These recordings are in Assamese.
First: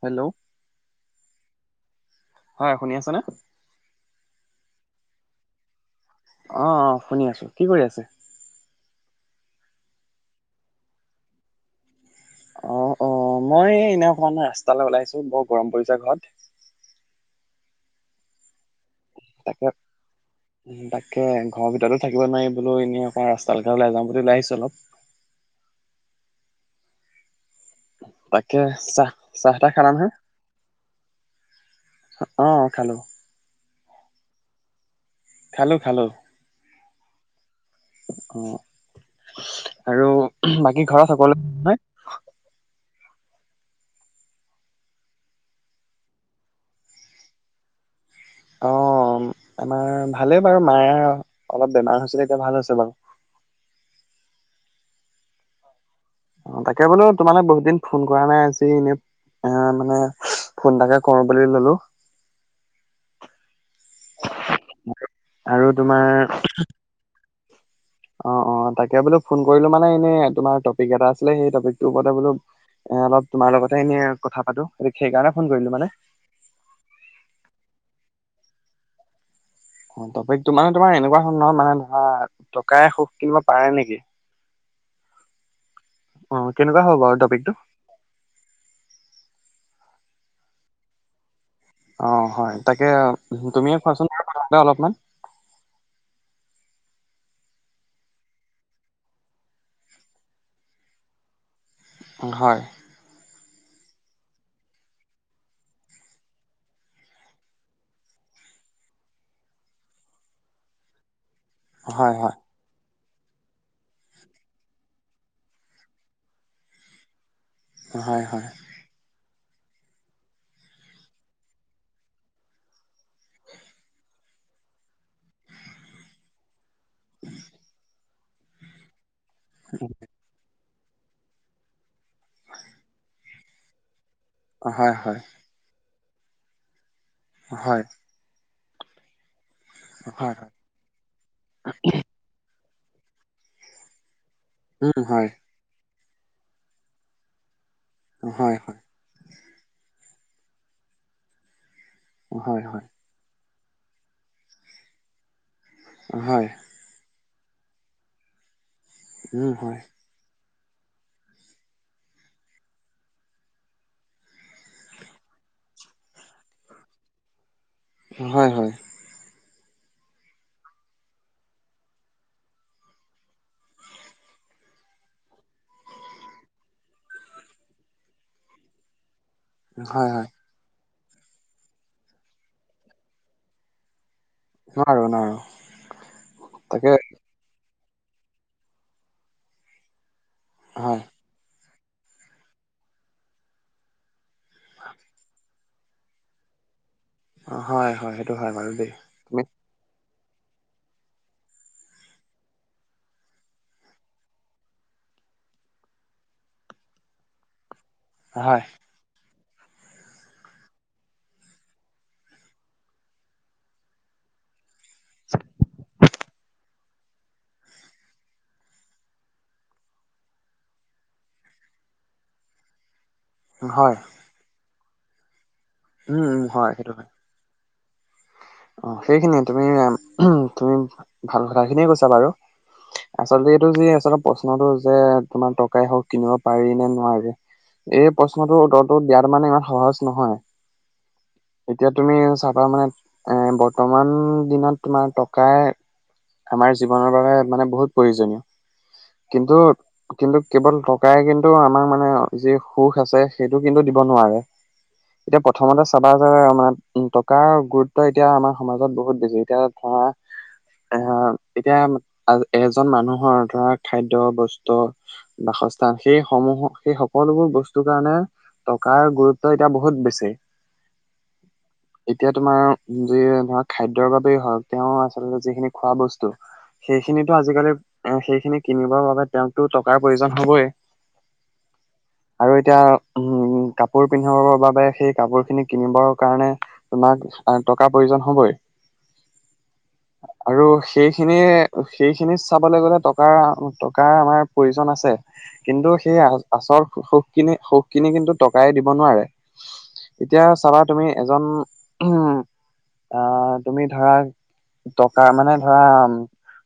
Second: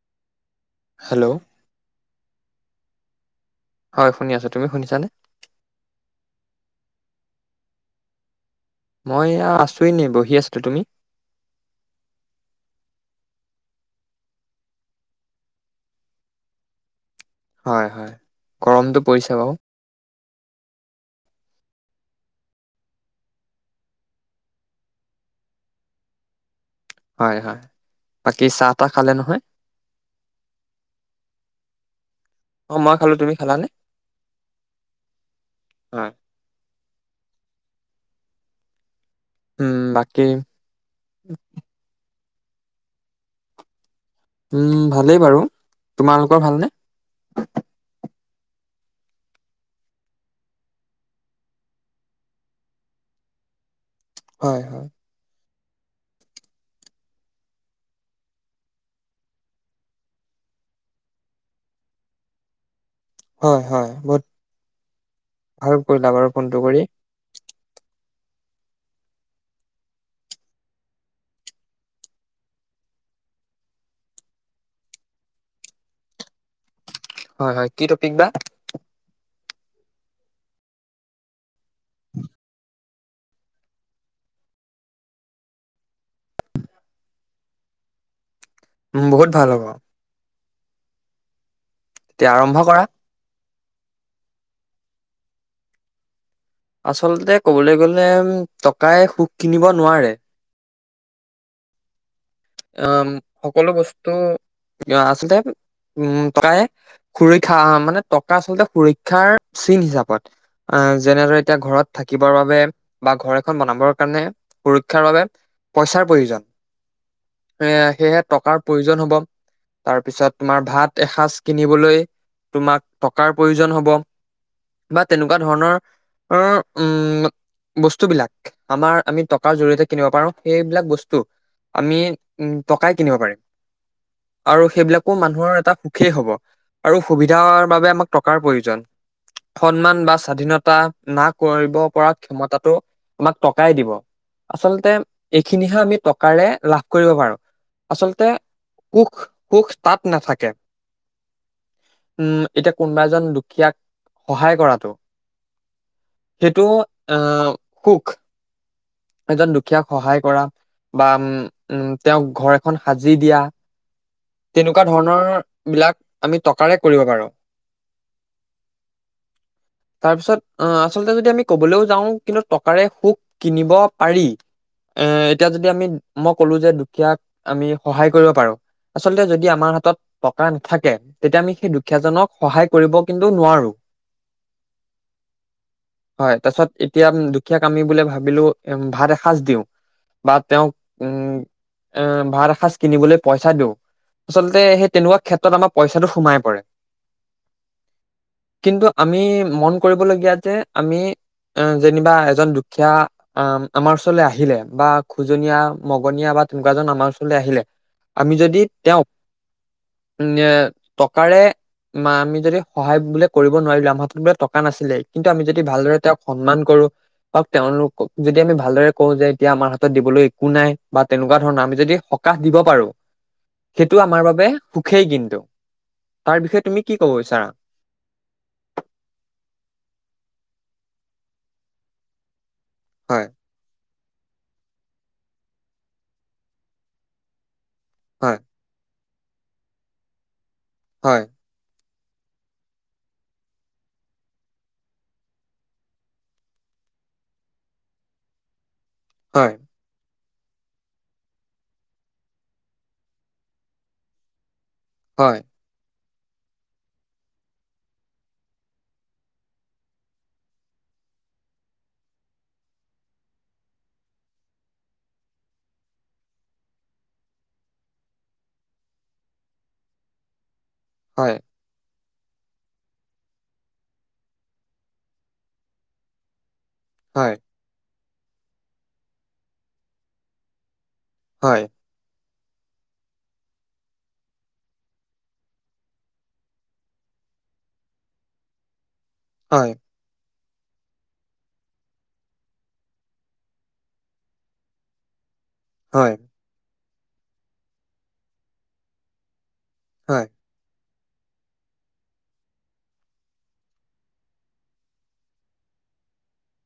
হেল্ল', হেল্ল', হয় শুনি আছনে। হয় শুনি আছো তুমি শুনিছানে? অ' অ' শুনি আছোঁ কি কৰি আছে মই এয়া আছোৱেইে ন বহি আছিলো তুমি? অ - অ মই এনে অকমান ৰাস্তালৈ ওলাইছো বৰ গৰম পৰিছে ঘৰত। হয় - হয় গৰমটো পৰিছে বাৰু তাকে তাক ত 'ঘৰৰ ভিতৰতো থাকিব নোৱাৰি বোলো এনেই অকণ ৰাস্তাাল ঘ ওাই যাও বুলি ওলাই আহিছো অলপ। [inaudible] হয় - হয় বাকী তাকে চাহ তাহ খালে নহয়। চাহ তাহ খালা নহয়? অ' মই খালো তুমি খালানে খালো - খালো। হয় অ, উম আৰু বাকী বাকী ঘৰত সকলো নয়। উম, ভালেই বাৰু তোমালোকৰ ভালনে? অ আমাৰ ভালেই বাৰু মায়ে অলপ বেমাৰ হৈছিলে এতিয়া ভাল হৈছে বাৰু। [inaudible] হয়-হয়। অ তাকে বোলো তোমালে বহুত দিন ফোন কৰা নাই আজি এনেই এ মানে ফোন এটাকে কৰো বুলি ললো। হয়, হয় বহুত আৰু ভাল কৰিলা বাৰু ফোনটো কৰি। অ-অ তাকে বোলো ফোন কৰিলো মানে এনে তোমাৰ টপিক এটা আছিলে সেই টপিকটোৰ ওপৰতে বোলো এ অলপ তোমাৰ লগতে এনেই কথা পাতো সেইকাৰণে ফোন কৰিলো মানে। হয় হয় কি টপিক বা? টপিকটো মানে তোমাৰ এনেকুৱা হল ন মানে ধৰা, টকাৰে সুখ কিনিব পাৰে নেকি? অ ', কেনেকুৱা হ'ব বাৰু টপিকটো। উম বহুত ভাল হ'ব। এতিয়া অ', হয় আৰম্ভ কৰা তাকে তুমিয়ে কোৱাচোন মানে অলপমান? আচলতে কবলৈ গলে টকাই সুখ কিনিব নোৱাৰে। হয়। আম সকলো বস্তু কিয় আচলতে উম টকাই সুৰক্ষা মানে টকা আচলতে সুৰক্ষাৰ চিন হিচাপত। আহ যেনেদৰে এতিয়া ঘৰত হয় থাকিবৰ হয় বাবে বা ঘৰ এখন বনাবৰ কাৰণে সুৰক্ষাৰ বাবে পইচাৰ প্ৰয়োজন। এ! সেয়েহে হয় হয় টকাৰ প্ৰয়োজন হব। তাৰপিছত তোমাৰ ভাত এসাঁজ কিনিবলৈ তোমাক টকাৰ প্ৰয়োজন হব, বা তেনেকুৱা ধৰণৰ উম বস্তু বিলাক আমাৰ আমি টকাৰ জৰিয়তে কিনিব পাৰো, সেইবিলাক বস্তু আমি উ'ম টকাই কিনিব পাৰিম। আৰু হয় সেইবিলাকো হয় মানুহৰ এটা সুখেই হব আৰু সুবিধাৰ হয় বাবে আমাক টকাৰ প্ৰয়োজন। সন্মান বা হয় হয় স্বাধীনতা না কৰিব পৰা ক্ষমতাটো তোমাক টকাই দিব। আচলতে উম হয় এইখিনিহে আমি টকাৰে লাভ কৰিব পাৰো। আচলতে, হয় হয় সুখ-সুখ, সুখ তাত নাথাকে। উম, হয় এতিয়া হয় কোনোবা এজন দুখীয়াক সহায় কৰাটো হয় সেইটো, অ', কুক। এজন উম হয় দুখীয়াক সহায় কৰা, বা উম উ'ম, তেওঁক ঘৰ এখন সাজি দিয়া। তেনেকুৱা ধৰণৰবিলাক, আমি টকাৰে কৰিব পাৰোঁ। হয়, হয়। তাৰপিছত আহ আচলতে যদি আমি কবলৈও যাও কিন্তু টকাৰে সুখ কিনিব পাৰি। এ এতিয়া যদি আমি মই ক'লো যে দুখীয়াক আমি সহায় কৰিব পাৰোঁ। আচলতে যদি আমাৰ হাতত হয় হয় টকা নাথাকে। তেতিয়া আমি সেই দুখীয়াজনক সহায় কৰিব কিন্তু নোৱাৰোঁ। নোৱাৰো নোৱাৰো হয় তাৰছত তাকে এতিয়া দুখীয়াক আমি বুলে ভাবিলো এ ভাত এসাঁজ দিওঁ, বা তেওঁক হয় উম এ! ভাত এসাজ কিনিবলৈ পইচা দিও। আচলতে সেই তেনেকুৱা ক্ষেত্ৰত আমাক পইচাটো সোমাই পৰে, অ', হয়, হয়, সেইটো হয় বাৰু কিন্তু দেই। আমি তুমি মন কৰিবলগীয়া তে আমি। এ যেনিবা এজন দুখীয়া আহ আমাৰ ওচৰলে আহিলে বা খোজনীয়া মগনীয়া বা তেনেকুৱা এজন আমাৰ ওচৰলৈ আহিলে, আমি যদি হয়, তেওঁক [unintelligible] টকাৰে মা আমি যদি সহায় বোলে কৰিব নোৱাৰিলোঁ আমাৰ হাতত বোলে টকা নাছিলে কিন্তু আমি যদি ভালদৰে তেওঁক সন্মান কৰোঁ। তেওঁলোকক যদি আমি ভালদৰে কওঁ যে এতিয়া আমাৰ হাতত দিবলৈ কো নাই বা তেনেকুৱা ধৰণৰ আমি যদি সকাহ দিব পাৰো, হয়, সেইটো আমাৰ বাবে সুখেই কিন্তু, উম, তাৰ উম, বিষয়ে হয়, তুমি সেইটো কি হয়। কব বিচাৰা? অ', সেইখিনিয়ে তুমি-তুমি, ভাল কথাখিনিয়ে কৈছা বাৰু। হয়, আচলতে, এইটো যি আছে। তাৰ প্ৰশ্নতটো যে, তোমাৰ টকা এ হওঁক কিনিব পাৰি নে নোৱাৰে? এই হয়, প্ৰশ্নতো দত। টো দিয়াটো মানে ইমান সহজ নহয়। হয়। এতিয়া তুমি চাবা মানে, এ বৰ্তমান দিনত তোমাৰ টকা। আমাৰ জীৱনৰ বাবে মানে বহুত প্ৰয়োজনীয় হয়, কিন্তু। কিন্তু, কেৱল টকাই কিন্তু আমাৰ মানে যি সুখ আছে। সেইটো কিন্তু দিব নোৱাৰে। হয়, এতিয়া প্ৰথমতে চাব। বা আমাৰ উম, টকাৰ গুৰুত্ব এতিয়া আমাৰ সমাজত বহুত বেছি এতিয়া ধৰা। এ-এতিয়া আমাৰ এজন মানুহৰ ধৰা খাদ্য বস্তু বা। বাসস্থান সেই সমূহ সেই সকলোবোৰ বস্তুৰ কাৰণে। টকাৰ গুৰুত্ব এতিয়া বহুত বেছি। হয়। এতিয়া তোমাৰ যি ধৰা খাদ্যয়ৰ বাবেই হওঁক তেওঁ আচলতে, যিখিনি খোৱা বস্তু। সেইখিনিটো আজিকালি এ সেইখিনি কিনিবৰ বাবে তেওঁকতো টকাৰ প্ৰয়োজন হবই। হয়। আৰু এতিয়া উম, কাপোৰ পিন্ধাবৰ বাবে সেই কাপোৰ খিনিক। কিনিবৰ কাৰণে, তোমাক টকা প্ৰয়োজন হ'বই। হয়। আৰু সেইখিনি সেইখিনিত চাবলৈ গ'লে টকাৰ টকা আমাৰ প্ৰয়োজন আছে। কিন্তু সেই আ-আচৰ সুখখিনি-সুখখিনি কিন্তু টকাই দিব নোৱাৰে। এতিয়া চাবা তুমি এজন উম, আহ, তুমি ধৰা। টকা মানে ধৰা।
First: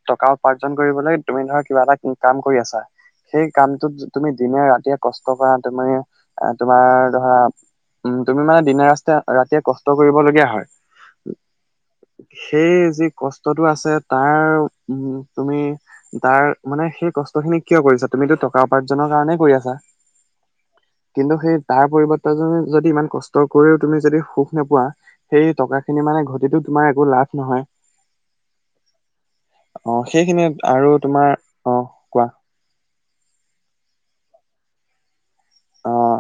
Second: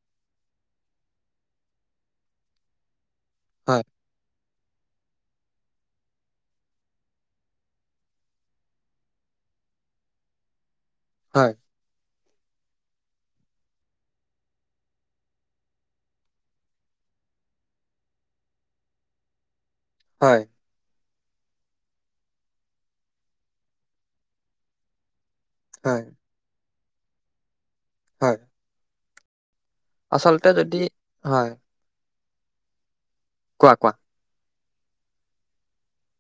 টকা উপাৰ্জন কৰিবলৈ তুমি ধৰা কিবা এটা কাম কৰি আছা। সেই কামটোত তুমি। দিনে ৰাতিয়ে কষ্ট কৰা তুমি তোমাৰ ধৰা উম। তুমি মানে দিনে ৰাস্তায়ে ৰাতিয়ে কষ্ট কৰিবলগীয়া হয়। হয়। সেই যি কষ্টটো আছে, তাৰ উম, তুমি তাৰ মানে সেই। কষ্টখিনি কিয় কৰিছা। তুমিতো টকা উপাৰ্জনৰ কাৰণে কৰি আছা। হয়। কিন্তু, সেই তাৰ পৰিবৰ্তন যদি ইমান কষ্ট কৰিও তুমি যদি সুখ নোপোৱা। সেই টকাখিনি মানে ঘটিতো তোমাৰ একো লাভ নহয়। হয়। অহ, সেইখিনিত আৰু তোমাৰ অহ, কোৱা। কোৱা-কোৱা। অহ,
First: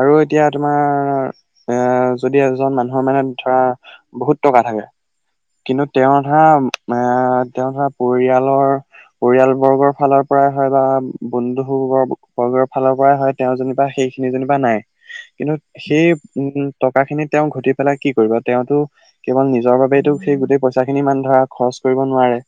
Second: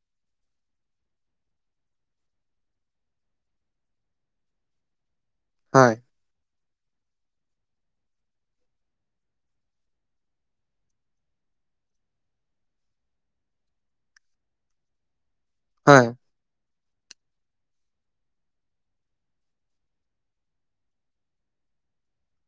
আৰু এতিয়া তোমাৰ। এ, যদি এজন মানুহৰ মানে ধৰা বহুত টকা থাকে। কিন্তু হয়, তেওঁৰ ধৰা এ, তেওঁৰ ধৰা পৰিয়ালৰ। পৰিয়াল বৰ্গৰ ফালৰ পৰাই হয় বা বন্ধু বৰ্গৰ ফালৰ পৰাই হয়, তেও যেনিবা সেই। সেইখিনি যেনিবা নাই। কিন্তু হয়, সেই উম, টকা খিনি তেওঁ ঘটি পেলাই কি কৰিব। তেওঁতটো কেৱল নিজৰ বাবেটো। সেই গোটেই পইচা খিনি ইমান ধৰা খৰচ কৰিব নোৱাৰে।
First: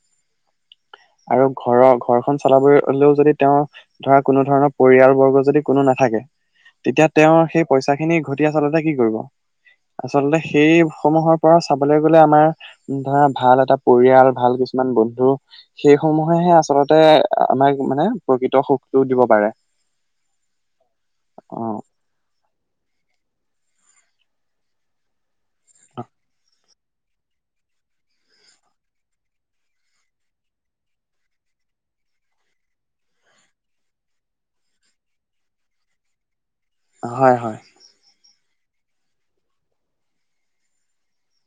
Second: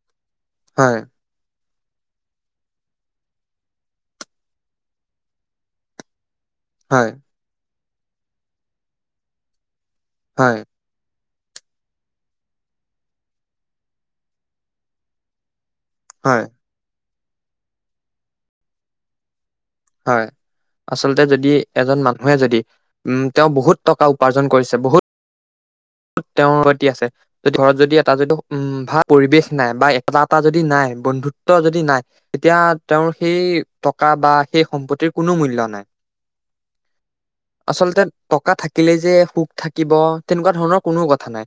হয়। আৰু ঘৰৰ ঘৰখনন চলাব হ'লেও যদি, তেওঁৰ ধৰা কোনো ধৰণৰ পৰিয়াল বৰ্গ যদি কোনো নাথাকে। তেতিয়া হয়, তেওঁৰ সেই পইচা খিনি ঘটি আচলতে, কি কৰিব। আচলতে, হয়, সেইসমূহৰ পৰা চাবলৈ গলে আমাৰ। ধৰা ভাল এটা পৰিয়াল ভাল কিছুমান বন্ধু সেই হয়, সমূহেহে আচলতে। আমাক মানে প্ৰকৃত সুখতটো দিব পাৰে। হয় আচলতে, যদি অ এজন মানুহে যদি। উম, তেওঁ বহুত টকা উপাৰ্জন কৰিছে বহুতত তেওঁৰ। দি আছে ঘৰত যদি এটা যদি উম ভাল পৰিৱেশ নাই বা এটা এটা যদি নাই বন্ধুত্ব যদি- নাই তেতিয়া তেওঁৰ সেই টকা বা সেই সম্পত্তিৰ কোনো মূল্য নাই। হয় -হয় আচলতে টকা থাকিলে যে সুখ থাকিব তেনেকুৱা ধৰণৰ কোনো কথা নাই।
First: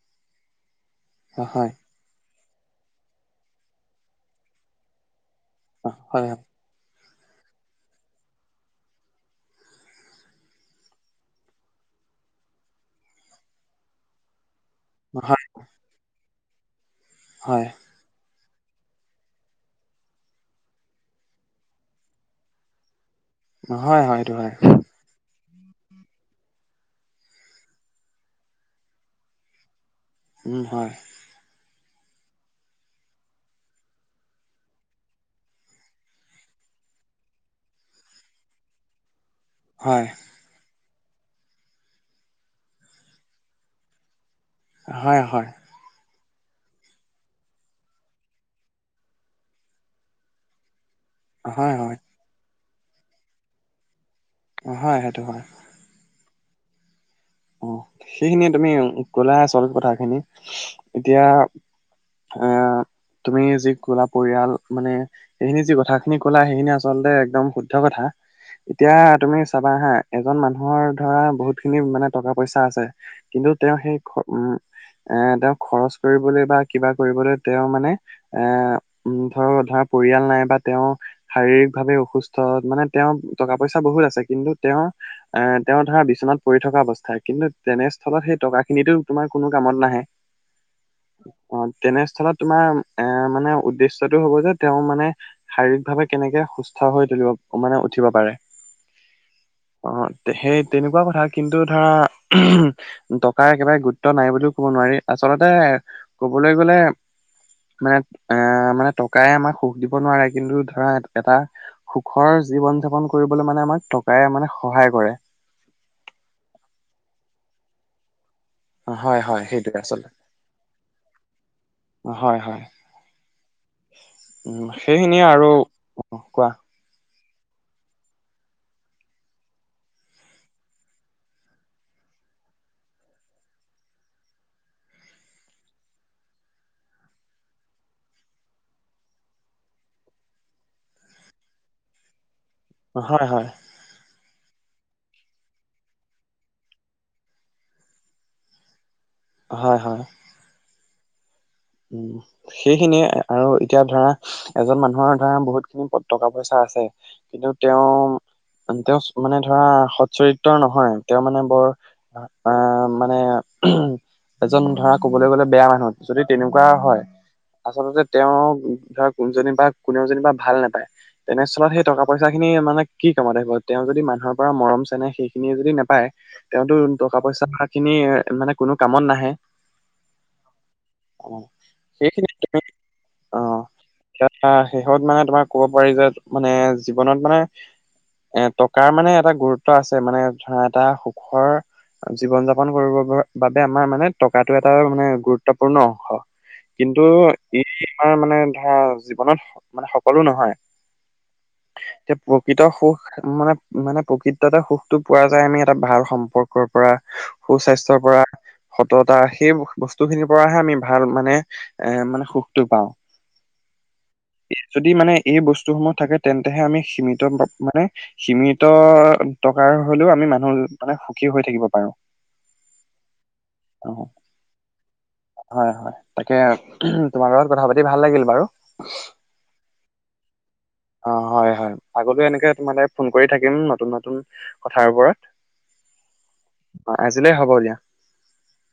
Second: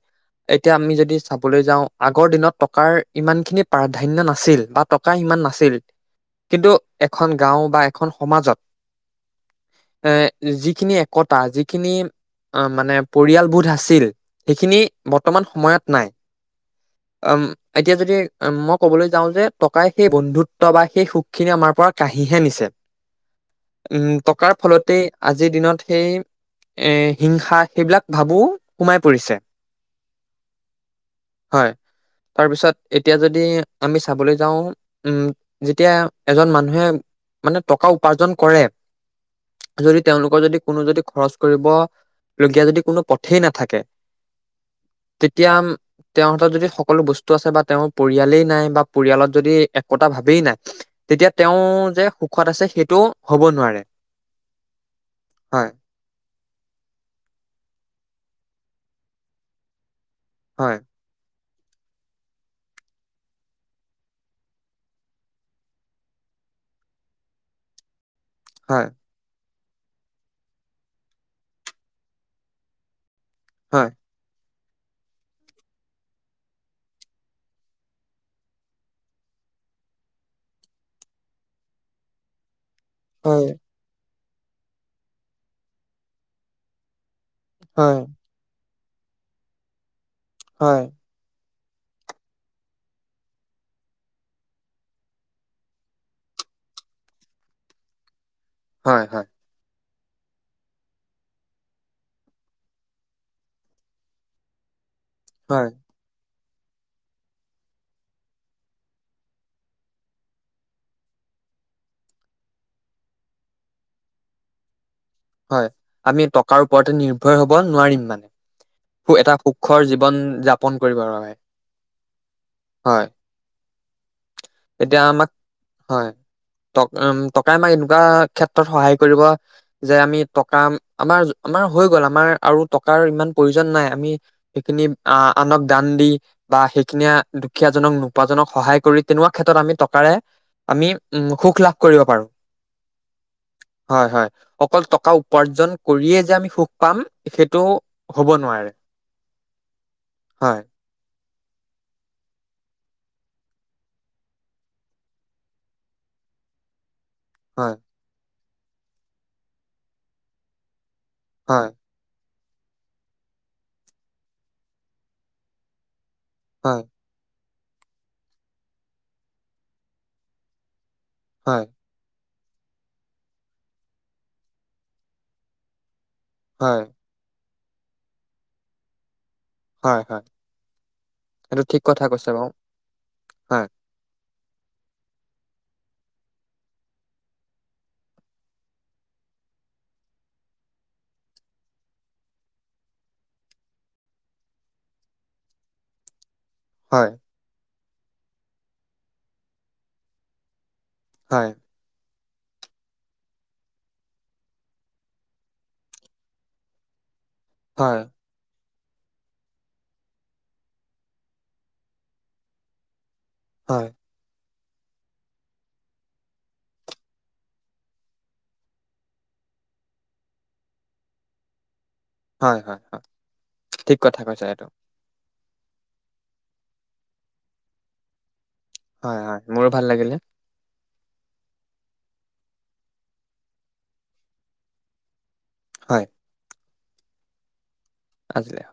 এই এতিয়া আমি যদি হয় চাবলৈ হয় যাওঁ আগৰ দিনত টকাৰ ইমান খিনি প্ৰাধান্য নাছিল বা টকা ইমান না- আছিল। হয় কিন্তু এখন গাঁও বা এখন সমাজত - এ যিখিনি একতা যিখিনি - অ, মানে পৰিয়ালবোধ আছিল। সেইখিনি হয় বৰ্তমান সময়ত নাই। আ ম হয় এতিয়া যদি - উম, মই কবলৈ যাওঁ যে টকাই সেই বন্ধুত্ব বা সেই সুখখিনি আমাৰ পৰা কাঢ়িহে নিছে। হয় উম, সেইটো টকাৰ হয় ফলতে আজ- আজিৰ দিনত সেই এ হিংসা সেইবিলাক ভাবো সোমাই পৰিছে। উম হয় হয় তাৰপিছত এতিয়া যদি আমি চাবলৈ যাওঁ উম যেতিয়া এজন মানুহে- মানে টকা উপাৰ্জন কৰে। যদি হয় তেওঁলোকৰ যদি কোনো যদি - খৰচ কৰিব, লগীয়া যদি কোনো পথেই নাথাকে- হয় -হয় তেতিয়া উম, তেওঁৰ হাতত যদি সকলো বস্তু আছে বা তেওঁৰ পৰিয়ালেই নাই বা পৰিয়ালত যদি একতা ভাবেই নাই তেতিয়া তেওঁ হয় হয় যে সুখত আছে সেইটো হ'ব নোৱাৰে। হয় হেটো হয়। অ সেইখিনিয়ে তুমি কলা আছল কথা খিনি হয়, এতিয়া - অ তুমি যি কলা পৰিয়াল মানে, এইখিনি যি কথাখিনি কলা সেইখিনি আচলতে একদম শুদ্ধ কথা। হয়, এতিয়া তুমি চাবা হা, এজন মানুহৰ ধৰা বহুত খিনি মানে টকা পইচা আছে কিন্তু তেওঁ হয়, সেই। [unintelligible] উম এ, তেওঁ খৰচ কৰিবলৈ বা কিবা কৰিবলৈ তেওঁ মানে এ ধৰ- ধৰা পৰিয়াল নাই বা তেওঁ শাৰীৰিক ভাৱে অসুস্থ মানেত - তেওঁ হয়, টকা-পইচা বহুত আছে কিন্তু তেওঁ এ তেওঁ ধৰা বিচনাত পৰি থকা অৱস্থ - কিন্তু হয়, তেনেস্থলত সেই টকা খিনিতো তোমাৰ কোনো কামত নাহে। হয়। অ' তেনেস্থলত তোমাৰ এ মানে উদ্দেশ্য টো হ'ব যে তেওঁ মানে শাৰীৰিক ভাৱে কেনেকে - সুস্থ হৈ তুলিব মানে উঠিব পাৰে। হয়, হয়। অ, সেই তেনেকুৱা কথা কিন্তুত ধৰা উ টকাৰ একেবাৰে গুৰুত্ব নাই বুলিও ক'ব নোৱাৰি আচলতে হয়, ক ক'বলৈ গ'লে নাই মানে টকাই আমাক সুখ দিব নোৱাৰে কিন্তু ধৰা এটা - সুখৰ জীৱন যাপন কৰিবলৈ মানে আমাক টকাই মানে সহায় কৰে। হয়। আমি টকাৰ ওপৰতে নিৰ্ভয় হব নোৱাৰিম মানে। সু হয় এটা হয় সেইটোৱে সুখৰ আচলতে। জীৱন যাপন কৰিবৰ বাবে হয় -হয় উ তেতিয়া সেইনিয়ে আমাক আৰু, হয় কোৱা। ট টকাই মাই এনেকুৱা ক্ষেত্ৰ সহায় কৰিব। যে আমি টকা, আমাৰ আমাৰ হৈ গ'ল আমাৰ আৰু টকাৰ ইমান প্ৰয়োজন নাই আমি সেইখিনি- আনক দান দি বা সেইখিনিয়ে দুখীয়াজনক নোপোজনক সহায় কৰি তেনেকুৱা ক্ষেত্ৰত আমি- টকাৰে, আমি উ সুখ লাভ কৰিব পাৰো। হয়, হয়। হয় হয় অকল টকা উপাৰ্জন কৰিয়ে যে আমি সুখ পাম সেইটো হ'ব নোৱাৰে। হয়- হয়। হয় উম, সেইখিনিয়ে আৰু এতিয়া ধৰা এজন মানুহৰ ধৰা বহুত খিনি টকা পইচা। আছে কিন্তু হয় তেওঁ-তেওঁ মানে ধৰা সৎ চৰিত্ৰৰ নহয়। তেওঁ মানে বৰ হয় অহ, মানে উম, এজন ধৰা ক'বলৈ গ'লে বেয়া মানুহ আছে যদি তেনেকুৱা হয় আচলতে তেও ধৰ কোনজনী বা কোনেওজনী বা ভাল নাপায়। হয় তেনেস্থলত সেই টকা পইচা, পইচা খিনি মানে কি কামত আহিব তেওঁ যদি মানুহৰ পৰা মৰম চেনে সেইখিনিয়ে যদি নাপায়। তেওঁতো হয় টকা পইচা খিনি মানে কোনো কামত নাহে। হয় - হয় অ' এইটো ঠিক কথা সেইখিনি কৈছে অ, হয়। আহ হেইখনত মানে তোমাক ক'ব পাৰি যে মানে জীৱনত মানে। এ টকাৰ মানে এটা গুৰুত্ব আছে মানে ধৰা এটা সুখৰ জীৱন যাপন কৰিব বাবে আমাৰ মানে টকাটো এটা মানে গুৰুত্ব পূৰ্ণ অংশ কিন্তু হয়, ই আমাৰ মানে ধৰা জীৱনত মানে সকলো নহয়। হয়। এতিয়া প্ৰকৃতৰ সুখ মানে-মানে প্ৰকৃততে সুখটো পোৱা যায় আমি এটা ভাল সম্পৰ্কৰ পৰা। সুস্বাস্থ্যৰ হয়, পৰা সততা সেই বস্তুখিনি, পৰাহে আমি ভাল মানে এ মানে সুখটো পাওঁ। হয়। ই যদি মানে এই বস্তুসমূহ থাকে তেন্তেহে আমি সীমিত মানে সীমিত। টকাৰ হলেও আমি মানুহ মানে সুখী হৈ থাকিব পাৰো। হয়-হয়-হয় ঠিক কথা কৈছা এইটো। হয়-হয় তাকে তোমাৰ লগত কথা পাতি ভাল লাগিল বাৰু। হয়, হয়, মোৰো ভাল লাগিলে। অ, হয়-হয় আগতে এনেকে সেইটোকে তোমালে ফোন কৰি থাকিম নতুন নতুন কথাৰ ওপৰত। হয়। অ, আজিলেই হ'ব দিয়া। আজি অ',